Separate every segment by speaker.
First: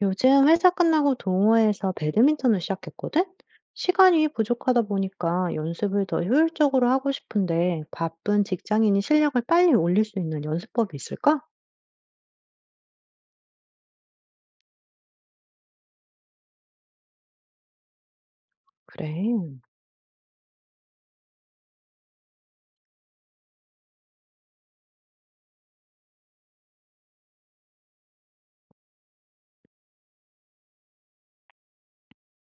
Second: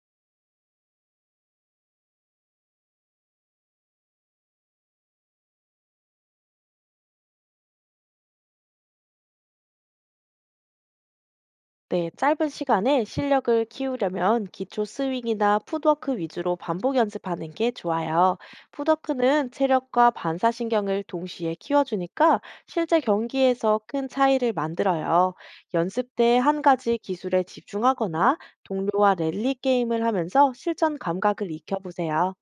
Speaker 1: 요즘 회사 끝나고 동호회에서 배드민턴을 시작했거든? 시간이 부족하다 보니까 연습을 더 효율적으로 하고 싶은데, 바쁜 직장인이 실력을 빨리 올릴 수 있는 연습법이 있을까?
Speaker 2: 네, 짧은 시간에 실력을 키우려면 기초 스윙이나 풋워크 위주로 반복 연습하는 게 좋아요. 풋워크는
Speaker 1: 그래.
Speaker 2: 체력과 반사신경을 동시에 키워주니까 실제 경기에서 큰 차이를 만들어요. 연습 때 한 가지 기술에 집중하거나 동료와 랠리 게임을 하면서 실전 감각을 익혀보세요.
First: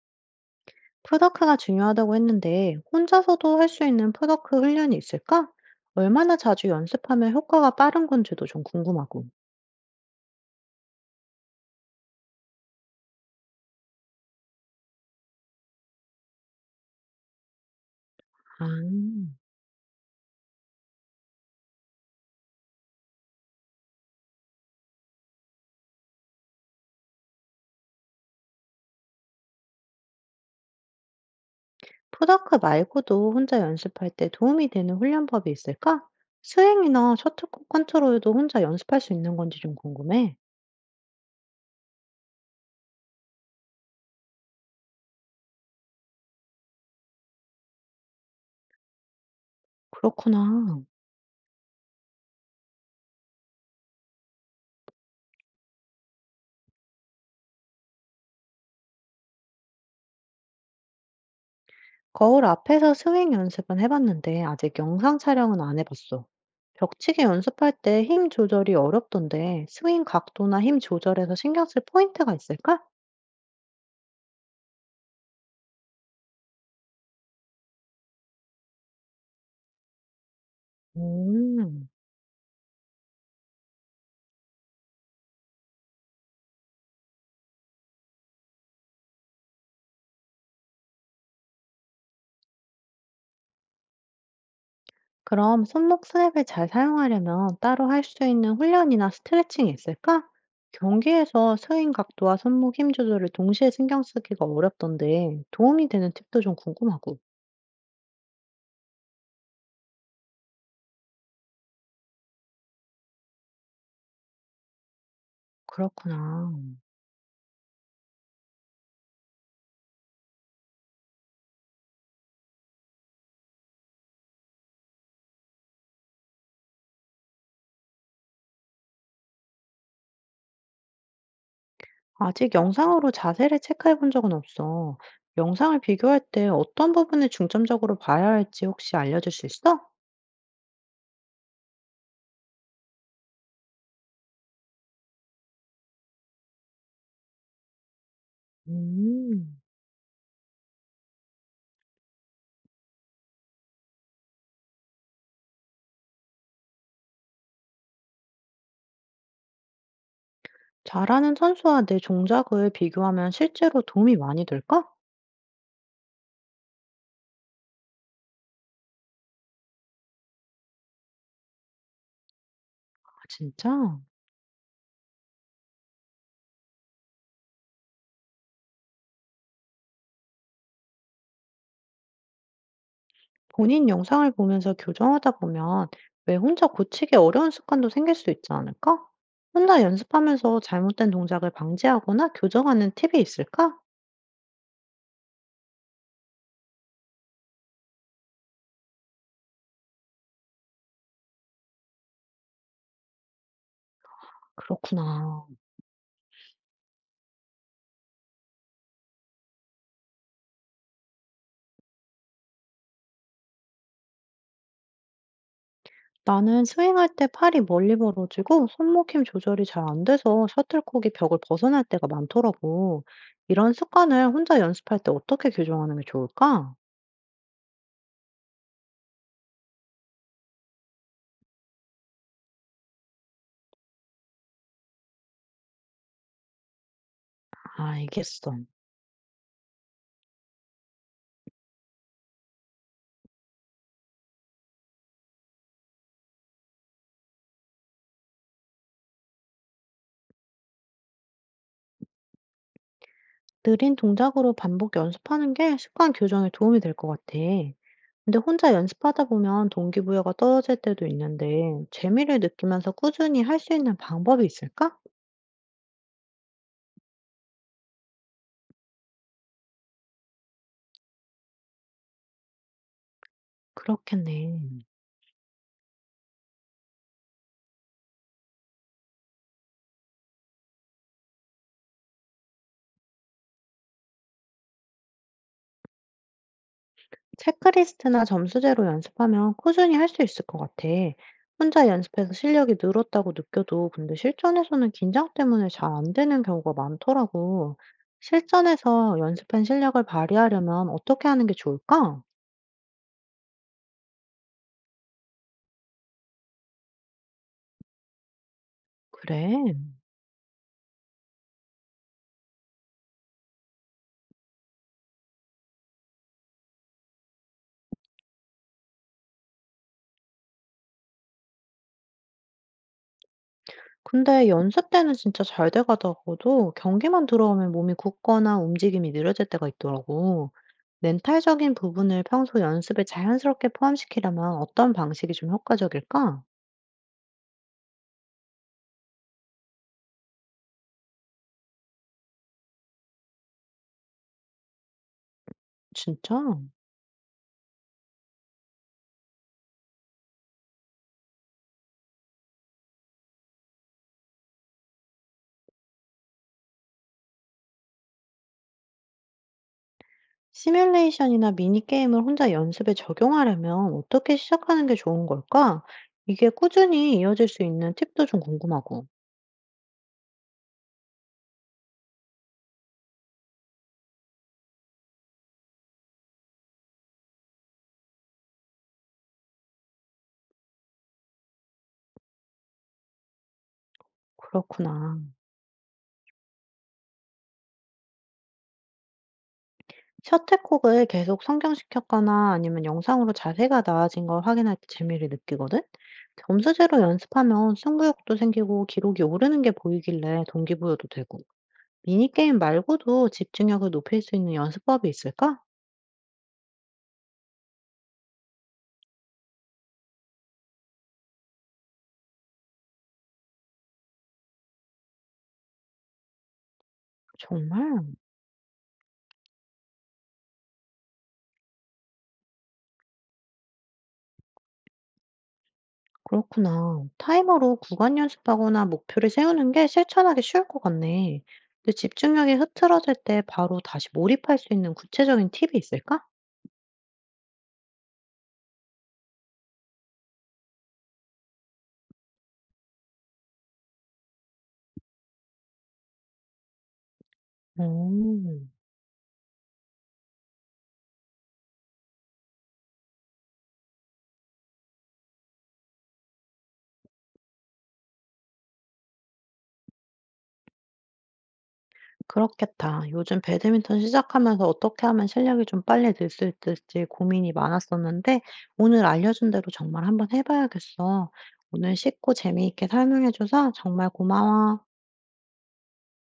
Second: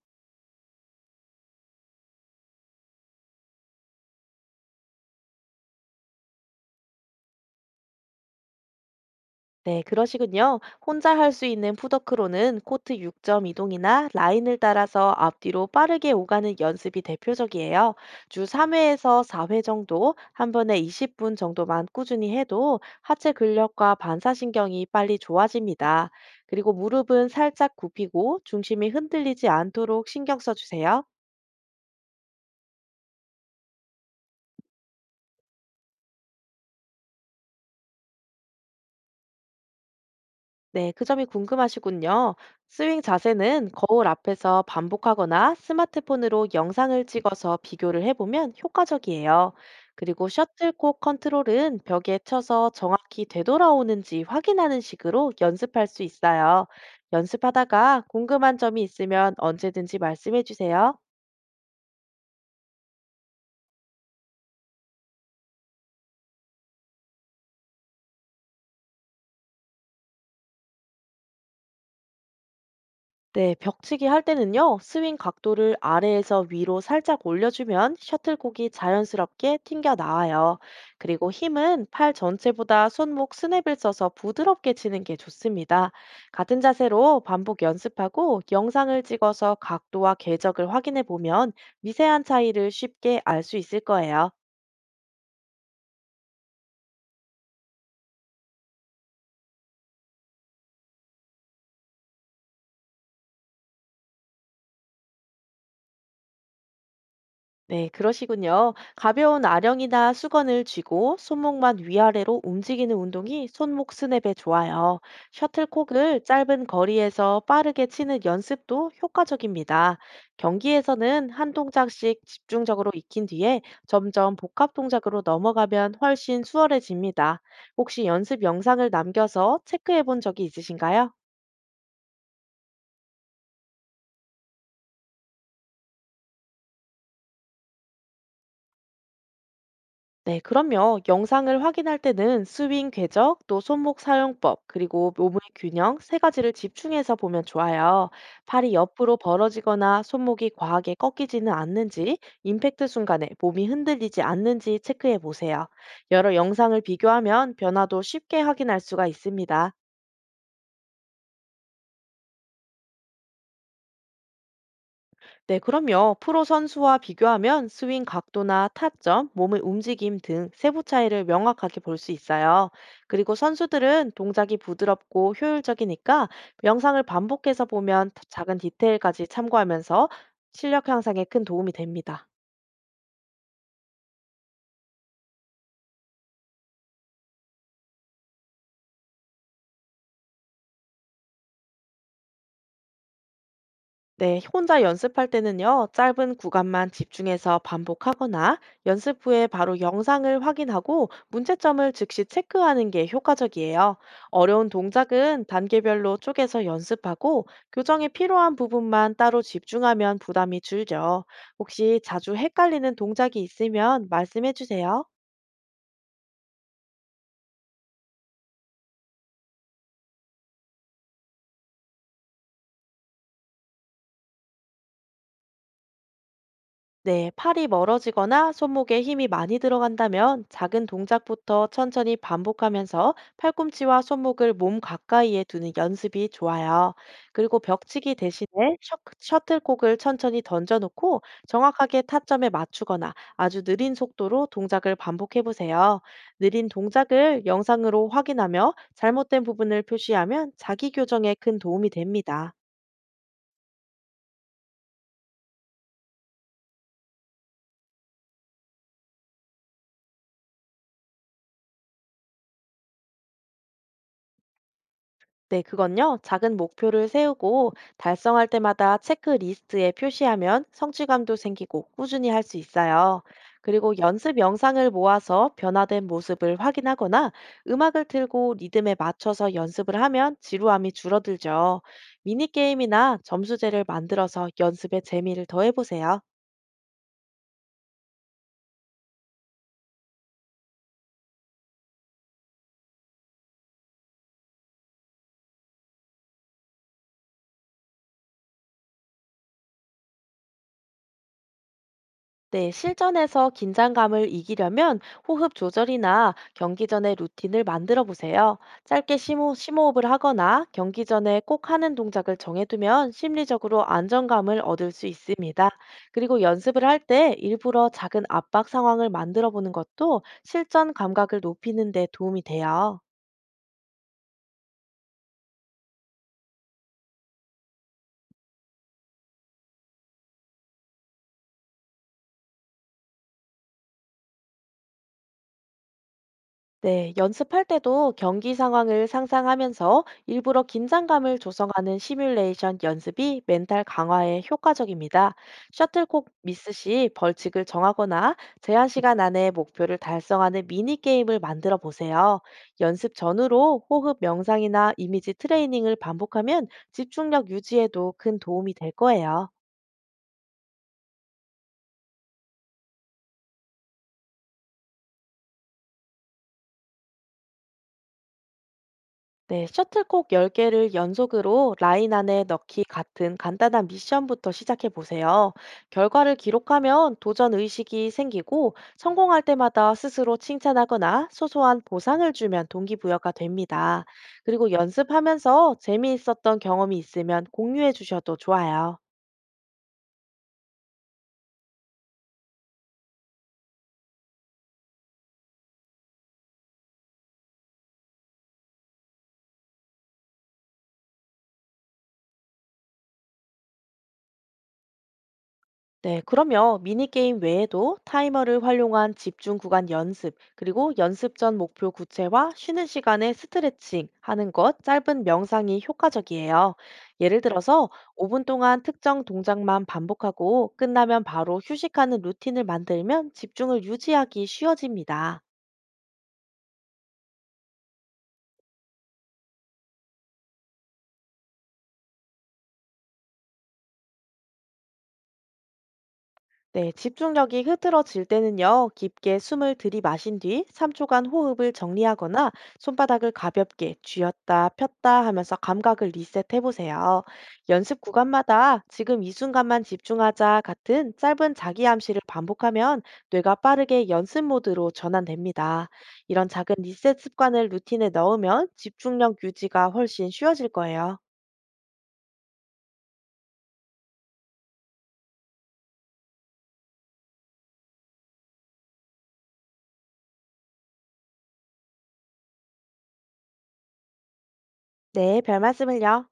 Speaker 1: 프로다크가 중요하다고 했는데 혼자서도 할 수 있는 프로다크 훈련이 있을까? 얼마나 자주 연습하면 효과가 빠른 건지도 좀 궁금하고.
Speaker 2: 네, 그러시군요. 혼자 할 수 있는 푸더크로는 코트 6점 이동이나 라인을 따라서 앞뒤로 빠르게 오가는 연습이 대표적이에요. 주
Speaker 1: 아.
Speaker 2: 3회에서 4회 정도, 한 번에 20분 정도만 꾸준히 해도 하체 근력과 반사신경이 빨리 좋아집니다. 그리고 무릎은 살짝 굽히고 중심이 흔들리지 않도록 신경 써주세요.
Speaker 1: 프다크 말고도 혼자 연습할 때 도움이 되는 훈련법이 있을까? 스윙이나 셔틀콕 컨트롤도 혼자 연습할 수 있는 건지 좀 궁금해.
Speaker 2: 네, 그 점이 궁금하시군요. 스윙 자세는 거울 앞에서 반복하거나 스마트폰으로 영상을 찍어서 비교를 해보면 효과적이에요. 그리고
Speaker 1: 그렇구나.
Speaker 2: 셔틀콕 컨트롤은 벽에 쳐서 정확히 되돌아오는지 확인하는 식으로 연습할 수 있어요. 연습하다가 궁금한 점이 있으면 언제든지 말씀해 주세요.
Speaker 1: 거울 앞에서 스윙 연습은 해봤는데 아직 영상 촬영은 안 해봤어. 벽치기 연습할 때 힘 조절이 어렵던데, 스윙 각도나 힘 조절에서 신경 쓸 포인트가 있을까?
Speaker 2: 네, 벽치기 할 때는요, 스윙 각도를 아래에서 위로 살짝 올려주면 셔틀콕이 자연스럽게 튕겨 나와요. 그리고 힘은
Speaker 1: 음.
Speaker 2: 팔 전체보다 손목 스냅을 써서 부드럽게 치는 게 좋습니다. 같은 자세로 반복 연습하고 영상을 찍어서 각도와 궤적을 확인해 보면 미세한 차이를 쉽게 알 수 있을 거예요.
Speaker 1: 그럼 손목 스냅을 잘 사용하려면 따로 할 수 있는 훈련이나 스트레칭이 있을까? 경기에서 스윙 각도와 손목 힘 조절을 동시에 신경 쓰기가 어렵던데 도움이 되는 팁도 좀 궁금하고.
Speaker 2: 네, 그러시군요. 가벼운 아령이나 수건을 쥐고 손목만 위아래로 움직이는 운동이 손목 스냅에 좋아요. 셔틀콕을
Speaker 1: 그렇구나.
Speaker 2: 짧은 거리에서 빠르게 치는 연습도 효과적입니다. 경기에서는 한 동작씩 집중적으로 익힌 뒤에 점점 복합 동작으로 넘어가면 훨씬 수월해집니다. 혹시 연습 영상을 남겨서 체크해 본 적이 있으신가요?
Speaker 1: 아직 영상으로 자세를 체크해 본 적은 없어. 영상을 비교할 때 어떤 부분을 중점적으로 봐야 할지 혹시 알려줄 수 있어?
Speaker 2: 네, 그럼요. 영상을 확인할 때는 스윙 궤적, 또 손목 사용법, 그리고 몸의 균형 세 가지를 집중해서 보면 좋아요. 팔이 옆으로
Speaker 1: 음,
Speaker 2: 벌어지거나 손목이 과하게 꺾이지는 않는지, 임팩트 순간에 몸이 흔들리지 않는지 체크해 보세요. 여러 영상을 비교하면 변화도 쉽게 확인할 수가 있습니다.
Speaker 1: 잘하는 선수와 내 종작을 비교하면 실제로 도움이 많이 될까?
Speaker 2: 네, 그럼요. 프로 선수와 비교하면 스윙 각도나 타점, 몸의 움직임 등 세부 차이를 명확하게 볼 수 있어요.
Speaker 1: 아,
Speaker 2: 그리고
Speaker 1: 진짜?
Speaker 2: 선수들은 동작이 부드럽고 효율적이니까 영상을 반복해서 보면 작은 디테일까지 참고하면서 실력 향상에 큰 도움이 됩니다.
Speaker 1: 본인 영상을 보면서 교정하다 보면 왜 혼자 고치기 어려운 습관도 생길 수 있지 않을까? 혼자 연습하면서 잘못된 동작을 방지하거나 교정하는 팁이 있을까?
Speaker 2: 네, 혼자 연습할 때는요, 짧은 구간만 집중해서 반복하거나 연습 후에 바로 영상을 확인하고 문제점을 즉시 체크하는 게 효과적이에요. 어려운 동작은
Speaker 1: 그렇구나.
Speaker 2: 단계별로 쪼개서 연습하고 교정에 필요한 부분만 따로 집중하면 부담이 줄죠. 혹시 자주 헷갈리는 동작이 있으면 말씀해 주세요.
Speaker 1: 나는 스윙할 때 팔이 멀리 벌어지고 손목 힘 조절이 잘 안 돼서 셔틀콕이 벽을 벗어날 때가 많더라고. 이런 습관을 혼자 연습할 때 어떻게 교정하는 게 좋을까?
Speaker 2: 네, 팔이 멀어지거나 손목에 힘이 많이 들어간다면 작은 동작부터 천천히 반복하면서 팔꿈치와 손목을 몸 가까이에 두는 연습이 좋아요. 그리고 벽치기 대신에
Speaker 1: 알겠어.
Speaker 2: 셔틀콕을 천천히 던져놓고 정확하게 타점에 맞추거나 아주 느린 속도로 동작을 반복해보세요. 느린 동작을 영상으로 확인하며 잘못된 부분을 표시하면 자기 교정에 큰 도움이 됩니다.
Speaker 1: 느린 동작으로 반복 연습하는 게 습관 교정에 도움이 될 것 같아. 근데 혼자 연습하다 보면 동기부여가 떨어질 때도 있는데, 재미를 느끼면서 꾸준히 할 수 있는 방법이 있을까?
Speaker 2: 네, 그건요. 작은 목표를 세우고 달성할 때마다 체크리스트에 표시하면 성취감도 생기고 꾸준히 할 수 있어요. 그리고 연습
Speaker 1: 그렇겠네.
Speaker 2: 영상을 모아서 변화된 모습을 확인하거나 음악을 틀고 리듬에 맞춰서 연습을 하면 지루함이 줄어들죠. 미니게임이나 점수제를 만들어서 연습에 재미를 더해보세요.
Speaker 1: 체크리스트나 점수제로 연습하면 꾸준히 할 수 있을 것 같아. 혼자 연습해서 실력이 늘었다고 느껴도, 근데 실전에서는 긴장 때문에 잘 안 되는 경우가 많더라고. 실전에서 연습한 실력을 발휘하려면 어떻게 하는 게 좋을까?
Speaker 2: 네, 실전에서 긴장감을 이기려면 호흡 조절이나 경기 전에 루틴을 만들어 보세요. 짧게
Speaker 1: 그래.
Speaker 2: 심호흡을 하거나 경기 전에 꼭 하는 동작을 정해두면 심리적으로 안정감을 얻을 수 있습니다. 그리고 연습을 할 때 일부러 작은 압박 상황을 만들어 보는 것도 실전 감각을 높이는 데 도움이 돼요.
Speaker 1: 근데 연습 때는 진짜 잘 돼 가다가도 경기만 들어오면 몸이 굳거나 움직임이 느려질 때가 있더라고. 멘탈적인 부분을 평소 연습에 자연스럽게 포함시키려면 어떤 방식이 좀 효과적일까?
Speaker 2: 네, 연습할 때도 경기 상황을 상상하면서 일부러 긴장감을 조성하는 시뮬레이션 연습이 멘탈 강화에 효과적입니다. 셔틀콕
Speaker 1: 진짜?
Speaker 2: 미스 시 벌칙을 정하거나 제한 시간 안에 목표를 달성하는 미니게임을 만들어 보세요. 연습 전후로 호흡 명상이나 이미지 트레이닝을 반복하면 집중력 유지에도 큰 도움이 될 거예요.
Speaker 1: 시뮬레이션이나 미니게임을 혼자 연습에 적용하려면 어떻게 시작하는 게 좋은 걸까? 이게 꾸준히 이어질 수 있는 팁도 좀 궁금하고.
Speaker 2: 네, 셔틀콕 10개를 연속으로 라인 안에 넣기 같은 간단한 미션부터 시작해 보세요. 결과를 기록하면 도전 의식이 생기고 성공할 때마다 스스로 칭찬하거나 소소한 보상을 주면 동기부여가 됩니다. 그리고
Speaker 1: 그렇구나.
Speaker 2: 연습하면서 재미있었던 경험이 있으면 공유해 주셔도 좋아요.
Speaker 1: 셔틀콕을 계속 성경시켰거나 아니면 영상으로 자세가 나아진 걸 확인할 때 재미를 느끼거든? 점수제로 연습하면 승부욕도 생기고 기록이 오르는 게 보이길래 동기부여도 되고, 미니게임 말고도 집중력을 높일 수 있는 연습법이 있을까?
Speaker 2: 네, 그러면 미니게임 외에도 타이머를 활용한 집중 구간 연습, 그리고 연습 전 목표 구체화, 쉬는 시간에 스트레칭 하는 것, 짧은 명상이 효과적이에요. 예를 들어서
Speaker 1: 정말
Speaker 2: 5분 동안 특정 동작만 반복하고 끝나면 바로 휴식하는 루틴을 만들면 집중을 유지하기 쉬워집니다.
Speaker 1: 그렇구나. 타이머로 구간 연습하거나 목표를 세우는 게 실천하기 쉬울 것 같네. 근데 집중력이 흐트러질 때 바로 다시 몰입할 수 있는 구체적인 팁이 있을까?
Speaker 2: 네, 집중력이 흐트러질 때는요, 깊게 숨을 들이마신 뒤 3초간 호흡을 정리하거나 손바닥을 가볍게 쥐었다 폈다 하면서 감각을 리셋해 보세요. 연습
Speaker 1: 오...
Speaker 2: 구간마다 지금 이 순간만 집중하자 같은 짧은 자기 암시를 반복하면 뇌가 빠르게 연습 모드로 전환됩니다. 이런 작은 리셋 습관을 루틴에 넣으면 집중력 유지가 훨씬 쉬워질 거예요.
Speaker 1: 그렇겠다. 요즘 배드민턴 시작하면서 어떻게 하면 실력이 좀 빨리 늘 수 있을지 고민이 많았었는데, 오늘 알려준 대로 정말 한번 해봐야겠어. 오늘 쉽고 재미있게 설명해줘서 정말 고마워.
Speaker 2: 네, 별 말씀을요.